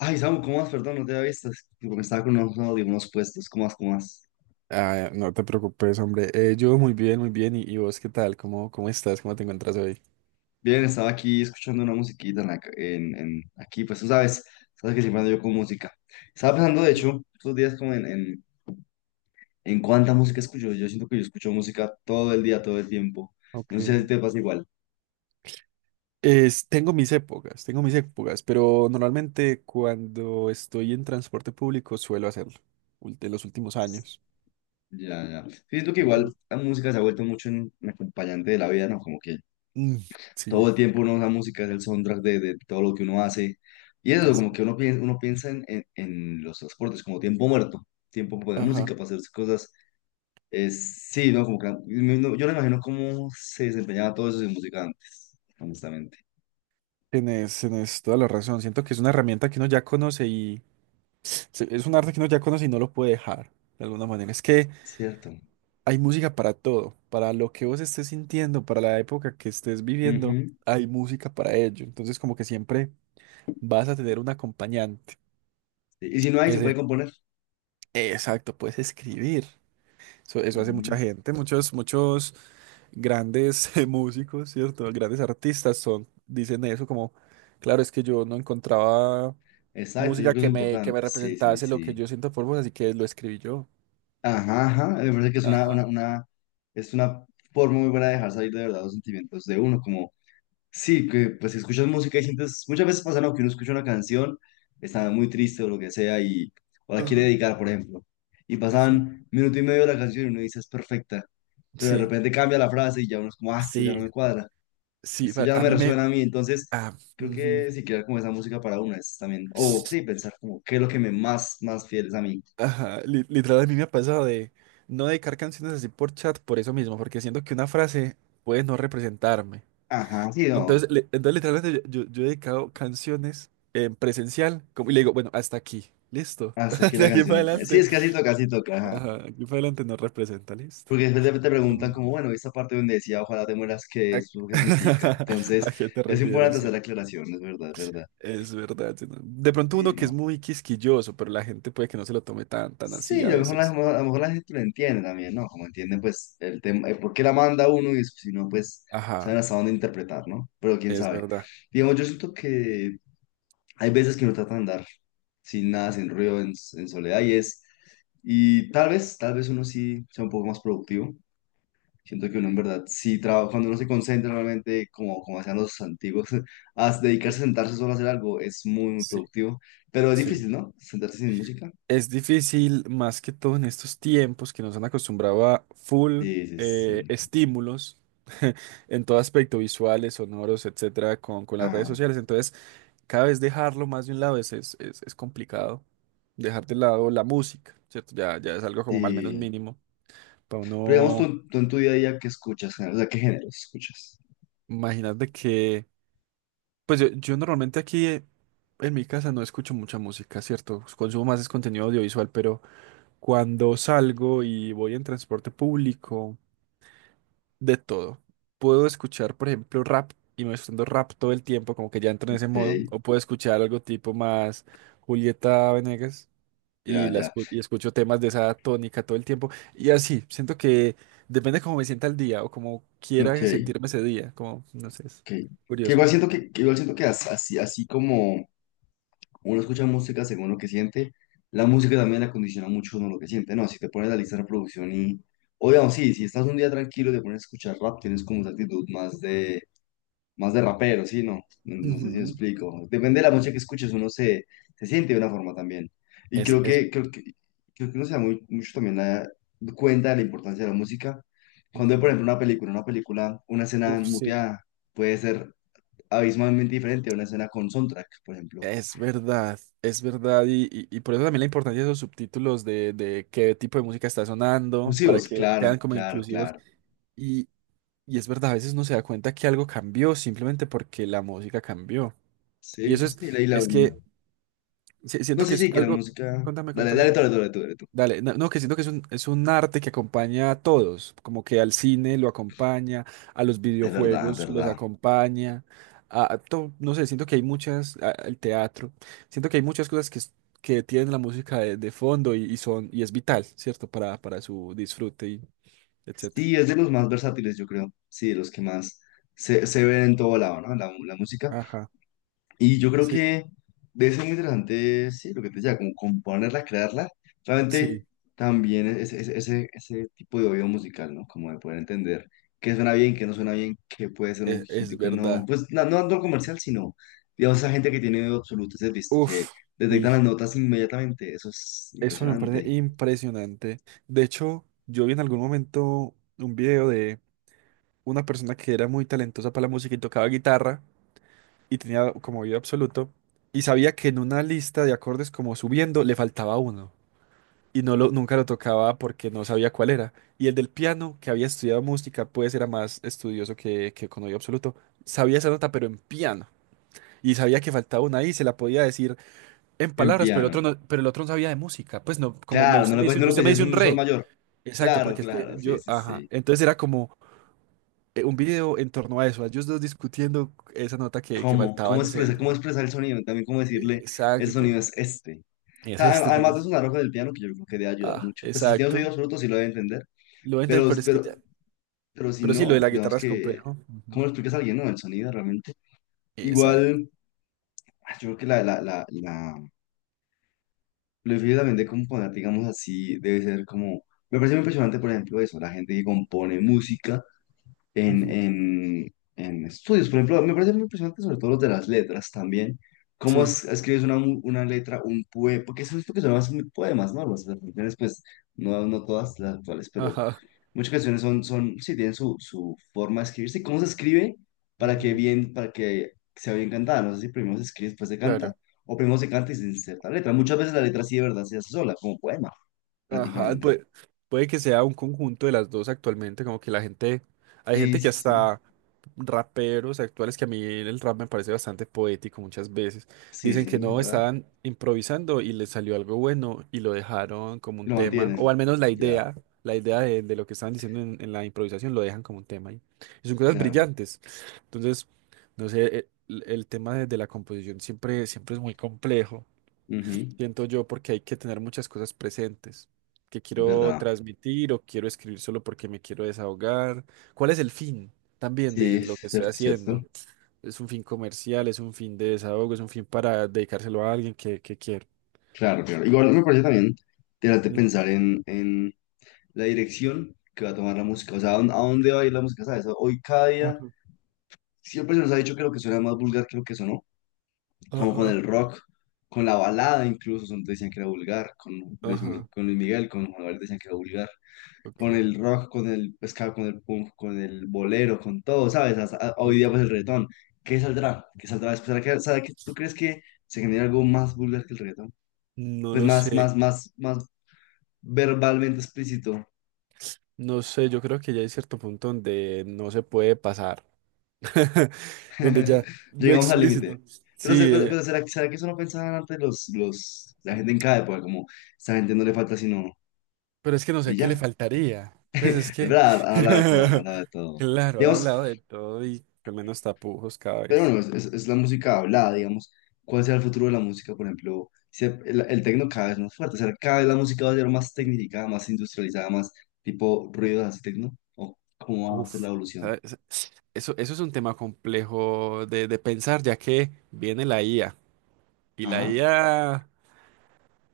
Ay, Samu, ¿cómo vas? Perdón, no te había visto. Es que Me estaba con unos audífonos puestos. ¿Cómo vas? Ah, no te preocupes, hombre. Yo muy bien, muy bien. ¿Y vos qué tal? ¿Cómo estás? ¿Cómo te encuentras hoy? Bien, estaba aquí escuchando una musiquita en, la ca- en- aquí, pues tú sabes, sabes que siempre ando yo con música. Estaba pensando, de hecho, estos días en cuánta música escucho. Yo siento que yo escucho música todo el día, todo el tiempo. Ok. No sé si te pasa igual. Tengo mis épocas, tengo mis épocas, pero normalmente cuando estoy en transporte público suelo hacerlo, de los últimos años. Ya, ya. Siento que igual Ujú. la música se ha vuelto mucho un acompañante de la vida, ¿no? Como que Mm, todo sí, el tiempo uno, la música es el soundtrack de todo lo que uno hace. Y eso, es, como que uno piensa en los transportes como tiempo muerto, tiempo de ajá. música para hacer cosas. Es, sí, ¿no? Como que, no, yo no imagino cómo se desempeñaba todo eso sin música antes, honestamente. Tienes, tienes toda la razón. Siento que es una herramienta que uno ya conoce y es un arte que uno ya conoce y no lo puede dejar. De alguna manera. Es que Cierto. hay música para todo, para lo que vos estés sintiendo, para la época que estés viviendo, Ujú. hay música para ello. Entonces, como que siempre vas a tener un acompañante. Sí, y si no hay, se puede Ese. componer. Exacto, puedes escribir. Eso hace mucha Ujú. gente, muchos, muchos grandes músicos, ¿cierto? Grandes artistas son, dicen eso como, claro, es que yo no encontraba Exacto, yo música creo que es lo que importante. me Sí, sí, representase lo que sí. yo siento por vos, así que lo escribí yo. Ajá, ajá. Me parece que es Ajá, es una forma muy buena de dejar salir de verdad los sentimientos de uno, como sí, que pues si escuchas música y sientes, muchas veces pasa, ¿no? Que uno escucha una canción, está muy triste o lo que sea y o la quiere ajá, dedicar, por ejemplo, y sí. pasan minuto y medio de la canción y uno dice es perfecta, pero de Sí. repente cambia la frase y ya uno es como, ah, esto ya no Sí. me cuadra, Sí, esto ya no a me mí me, resuena a mí, entonces ah, creo ujú. que si crear como esa música para una es también, o sí, pensar como qué es lo que me más fiel es a mí. Ajá, literal a mí me ha pasado de no dedicar canciones así por chat por eso mismo, porque siento que una frase puede no representarme. Ajá, sí, no, Entonces, entonces literalmente yo, yo he dedicado canciones en presencial como, y le digo, bueno, hasta aquí, listo, hasta aquí de la aquí para canción. Sí, adelante. es casi toca, ajá. Ajá, de aquí para adelante no representa, listo. Porque después te Pero muy preguntan bien. como, bueno, esta parte donde decía, ojalá te mueras, ¿qué ¿A, es? ¿Eso qué significa? a Entonces, qué te es importante refieres? hacer la ¿Sí? aclaración, es verdad, es verdad. Es verdad. Sí, no. De pronto Y uno que es no. muy quisquilloso, pero la gente puede que no se lo tome tan, tan así Sí, a veces. a lo mejor la gente lo entiende también, ¿no? Como entienden, pues, el tema, el por qué la manda uno y si no, pues, saben Ajá. hasta dónde interpretar, ¿no? Pero quién Es sabe. verdad. Digamos, yo siento que hay veces que uno trata de andar sin nada, sin ruido, en soledad y es, y tal vez uno sí sea un poco más productivo. Siento que uno en verdad sí trabaja, cuando uno se concentra realmente, como, como hacían los antiguos, a Sí. dedicarse a sentarse solo a hacer algo es muy, muy Sí, productivo, pero es sí. difícil, ¿no? Sentarse sin música. Es difícil, más que todo en estos tiempos que nos han acostumbrado a full Sí, sí, sí. estímulos en todo aspecto, visuales, sonoros, etcétera, con las Ah, redes sociales. Entonces, cada vez dejarlo más de un lado es, es complicado. Dejar de lado la música, ¿cierto? Ya, ya es algo como al menos sí. mínimo. Para Pero digamos, uno, tú en tu día a día, ¿qué escuchas? O sea, ¿qué géneros escuchas? imagínate que. Pues yo normalmente aquí en mi casa no escucho mucha música, ¿cierto? Consumo más es contenido audiovisual, pero cuando salgo y voy en transporte público, de todo. Puedo escuchar, por ejemplo, rap y me estoy rap todo el tiempo, como que ya entro en ese modo, Ok, o puedo escuchar algo tipo más Julieta Venegas ya, y, ya. Y escucho temas de esa tónica todo el tiempo. Y así, siento que depende cómo me sienta el día o como Ok, quiera sentirme ese día, como, no sé, es ok. Que curioso. igual siento que igual siento que así, así como uno escucha música según lo que siente. La música también la condiciona mucho uno lo que siente, ¿no? Si te pones la lista de reproducción y... O digamos, sí, si estás un día tranquilo y te pones a escuchar rap, tienes como esa actitud más de... Más de rapero, ¿sí? No, no, no sé si me Ujú, explico. Depende de la música que escuches, se siente de una forma también. Y Es, es, creo que uno se da muy, mucho también cuenta de la importancia de la música. Cuando ve, por ujú. ejemplo, una película, una escena Uf, sí. muteada puede ser abismalmente diferente a una escena con soundtrack, por ejemplo. Es verdad, y, y por eso también la importancia de esos subtítulos de qué tipo de música está sonando, para Inclusivos, que claro, sean como claro, inclusivos. claro. Y, y es verdad, a veces uno se da cuenta que algo cambió simplemente porque la música cambió. Y Sí, eso sí, sí, leí la... es que No, siento que sí, es sí, que la algo, música... contame, Dale, contame. dale, dale, dale, tú, dale tú. Dale, no, no, que siento que es un arte que acompaña a todos, como que al cine lo acompaña, a los Es verdad, es videojuegos los verdad. acompaña, a, no sé, siento que hay muchas, al teatro, siento que hay muchas cosas que, que tienen la música de fondo y son, y es vital, ¿cierto? Para su disfrute y etcétera. Sí, es de los más versátiles, yo creo. Sí, de los que más se ven en todo lado, ¿no? La música. Ajá, Y yo creo sí, que debe ser muy interesante, sí, lo que te decía, como componerla, crearla. Realmente sí. también ese, ese tipo de oído musical, ¿no? Como de poder entender qué suena bien, qué no suena bien, qué puede ser un hit Es, y qué no. verdad. Pues no, no tanto comercial, sino, digamos, esa gente que tiene oído absoluto, ese visto, que Uf, detectan las y notas inmediatamente. Eso es eso me parece impresionante. impresionante. De hecho, yo vi en algún momento un video, una persona que era muy talentosa para la música y tocaba guitarra y tenía como oído absoluto y sabía que en una lista de acordes como subiendo le faltaba uno y no lo, nunca lo tocaba porque no sabía cuál era. Y el del piano, que había estudiado música, pues era más estudioso que con oído absoluto, sabía esa nota pero en piano. Y sabía que faltaba una y se la podía decir en En palabras, pero el otro piano. no, pero el otro no sabía de música. Pues no, como me, Claro, usted me dice, no le usted puedes me decir dice es un un sol re. mayor. Exacto, Claro, porque es que claro, sí, yo, sí, ajá. sí. Entonces era como, un video en torno a eso, a ellos dos discutiendo esa nota que ¿Cómo? faltaba en ese... Cómo expresar el sonido? También cómo decirle, el sonido exacto. es este. O Es sea, este, pero además de sé. sonar ojo del piano, que yo creo que debe ayudar Ah, mucho. Pues si tienes exacto. oídos frutos, sí lo debe entender. Lo voy a entender, Pero, pero es que pero, ya... pero si Pero sí, lo no, de la digamos guitarra es que, complejo. ¿cómo Ujú. lo explicas a alguien, no? El sonido realmente. Exacto. Igual, ah, yo creo que lo difícil también de componer, digamos así, debe ser como... Me parece muy impresionante, por ejemplo, eso, la gente que compone música Ujú. En estudios. Por ejemplo, me parece muy impresionante sobre todo los de las letras también. Cómo Sí. Escribes una, una letra, un poema, porque eso es lo que son más muy poemas, ¿no? Las canciones, pues, no, no todas las actuales, pero Ajá. muchas canciones sí, tienen su, su forma de escribirse. ¿Cómo se escribe para que Ujú. bien, para que sea bien cantada? No sé si primero se escribe, después se canta, Claro. o primero se canta y se inserta la letra. Muchas veces la letra sí de verdad se hace sola, como poema, Ajá. prácticamente. Puede, puede que sea un conjunto de las dos actualmente, como que la gente... Hay Sí, gente que sí, sí. hasta... raperos actuales que a mí el rap me parece bastante poético muchas veces. Sí, Dicen que sí, es no, ¿verdad? estaban improvisando y les salió algo bueno y lo dejaron como Y un lo tema, o mantienen. al menos Ya, la idea de lo que estaban diciendo en la improvisación lo dejan como un tema ahí. Y son cosas claro. brillantes. Entonces, no sé, el tema de la composición siempre, siempre es muy complejo Ujú, siento yo, porque hay que tener muchas cosas presentes que es quiero verdad. transmitir o quiero escribir solo porque me quiero desahogar. ¿Cuál es el fin también Sí, sí, de lo que es estoy cierto, es cierto. haciendo? ¿Es un fin comercial? ¿Es un fin de desahogo? ¿Es un fin para dedicárselo a alguien que quiero? Claro, claro. Igual me parece también interesante Mm. pensar en la dirección que va a tomar la música. O sea, a dónde va a ir la música? ¿Sabes? Hoy cada día Ajá, siempre se nos ha dicho que lo que suena es más vulgar que lo que sonó. Como con ajá, el rock, con la balada incluso, son, decían que era vulgar. Con ajá, con Luis Miguel, con Juan Gabriel decían que era vulgar. Con ok, el rock, con el pescado, con el punk, con el bolero, con todo, ¿sabes? Hasta ah, hoy día punto. pues el reggaetón. ¿Qué saldrá? ¿Qué saldrá después? Será que tú crees que se genera algo más vulgar que el reggaetón? No Pues lo sé, más verbalmente explícito. no sé, yo creo que ya hay cierto punto donde no se puede pasar, donde ya lo Llegamos al límite. explícito. Pero, Sí. pero ¿será, será que eso no pensaban antes los, la gente en cada época? Como, esta gente no le falta sino... Pero es que no Y sé qué le ya. faltaría. Pues es Es que, verdad, a la de todo, a la de todo. claro, ahora han Digamos, hablado de todo y con menos tapujos cada pero vez. bueno, es la música hablada, digamos. ¿Cuál será el futuro de la música? Por ejemplo, si el, el tecno cada vez más fuerte, o sea, cada vez la música va a ser más tecnificada, más industrializada, más tipo ruidos así tecno. ¿O cómo va a ser la Uf, evolución? ¿sabes? Eso es un tema complejo de pensar, ya que viene la IA. Y la Ajá. IA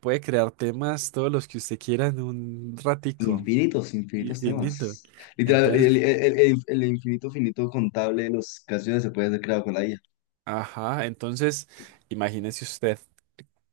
puede crear temas, todos los que usted quiera, en un ratico, Infinitos, infinitos infinito. temas. Literal, el, Entonces, el- el- el infinito finito contable de las canciones se puede hacer creado con la IA. ajá, entonces, imagínese usted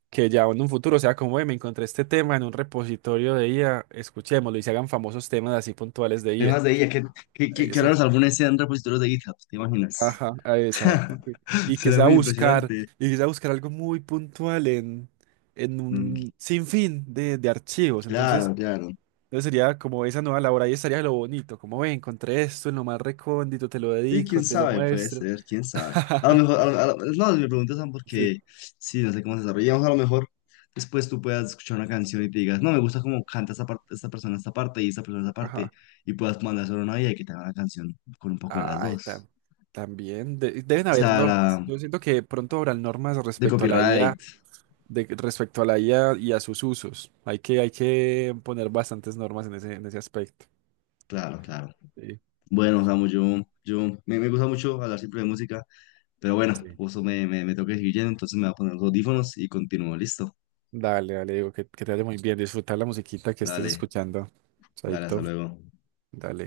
que ya en un futuro sea como, "Ey, me encontré este tema en un repositorio de IA, escuchémoslo" y se hagan famosos temas así puntuales de IA. Temas de IA, que ahora Eso, los álbumes sean repositorios de GitHub, ¿te imaginas? ajá, ah, exacto. Y que Será sea muy buscar, impresionante. y que sea buscar algo muy puntual en Mm, un sinfín de archivos. claro, Entonces, claro. entonces sería como esa nueva labor, ahí estaría lo bonito, como, "Ve, encontré esto en lo más recóndito, te lo Sí, quién dedico, te lo sabe, puede muestro." ser, quién sabe. A lo mejor, no, me preguntas Sam, Sí. porque sí, no sé cómo se desarrollamos. A lo mejor después tú puedas escuchar una canción y te digas, no, me gusta cómo canta esta parte, esta persona esta parte y esta persona esta parte, Ajá. y puedas mandar solo una y que te haga una canción con un poco de las Ay, dos. También deben O haber sea, la, normas. Yo siento que pronto habrán normas de respecto a la IA, copyright, de, respecto a la IA y a sus usos. Hay que poner bastantes normas en ese aspecto. claro, claro. Sí. Bueno, Samu, me gusta mucho hablar siempre de música, pero bueno, Sí. justo me tengo que seguir yendo, entonces me voy a poner los audífonos y continúo, listo. Dale, dale, digo, que te vaya muy bien. Disfrutar la musiquita que estés Dale, escuchando. dale, hasta Chaito, luego. dale.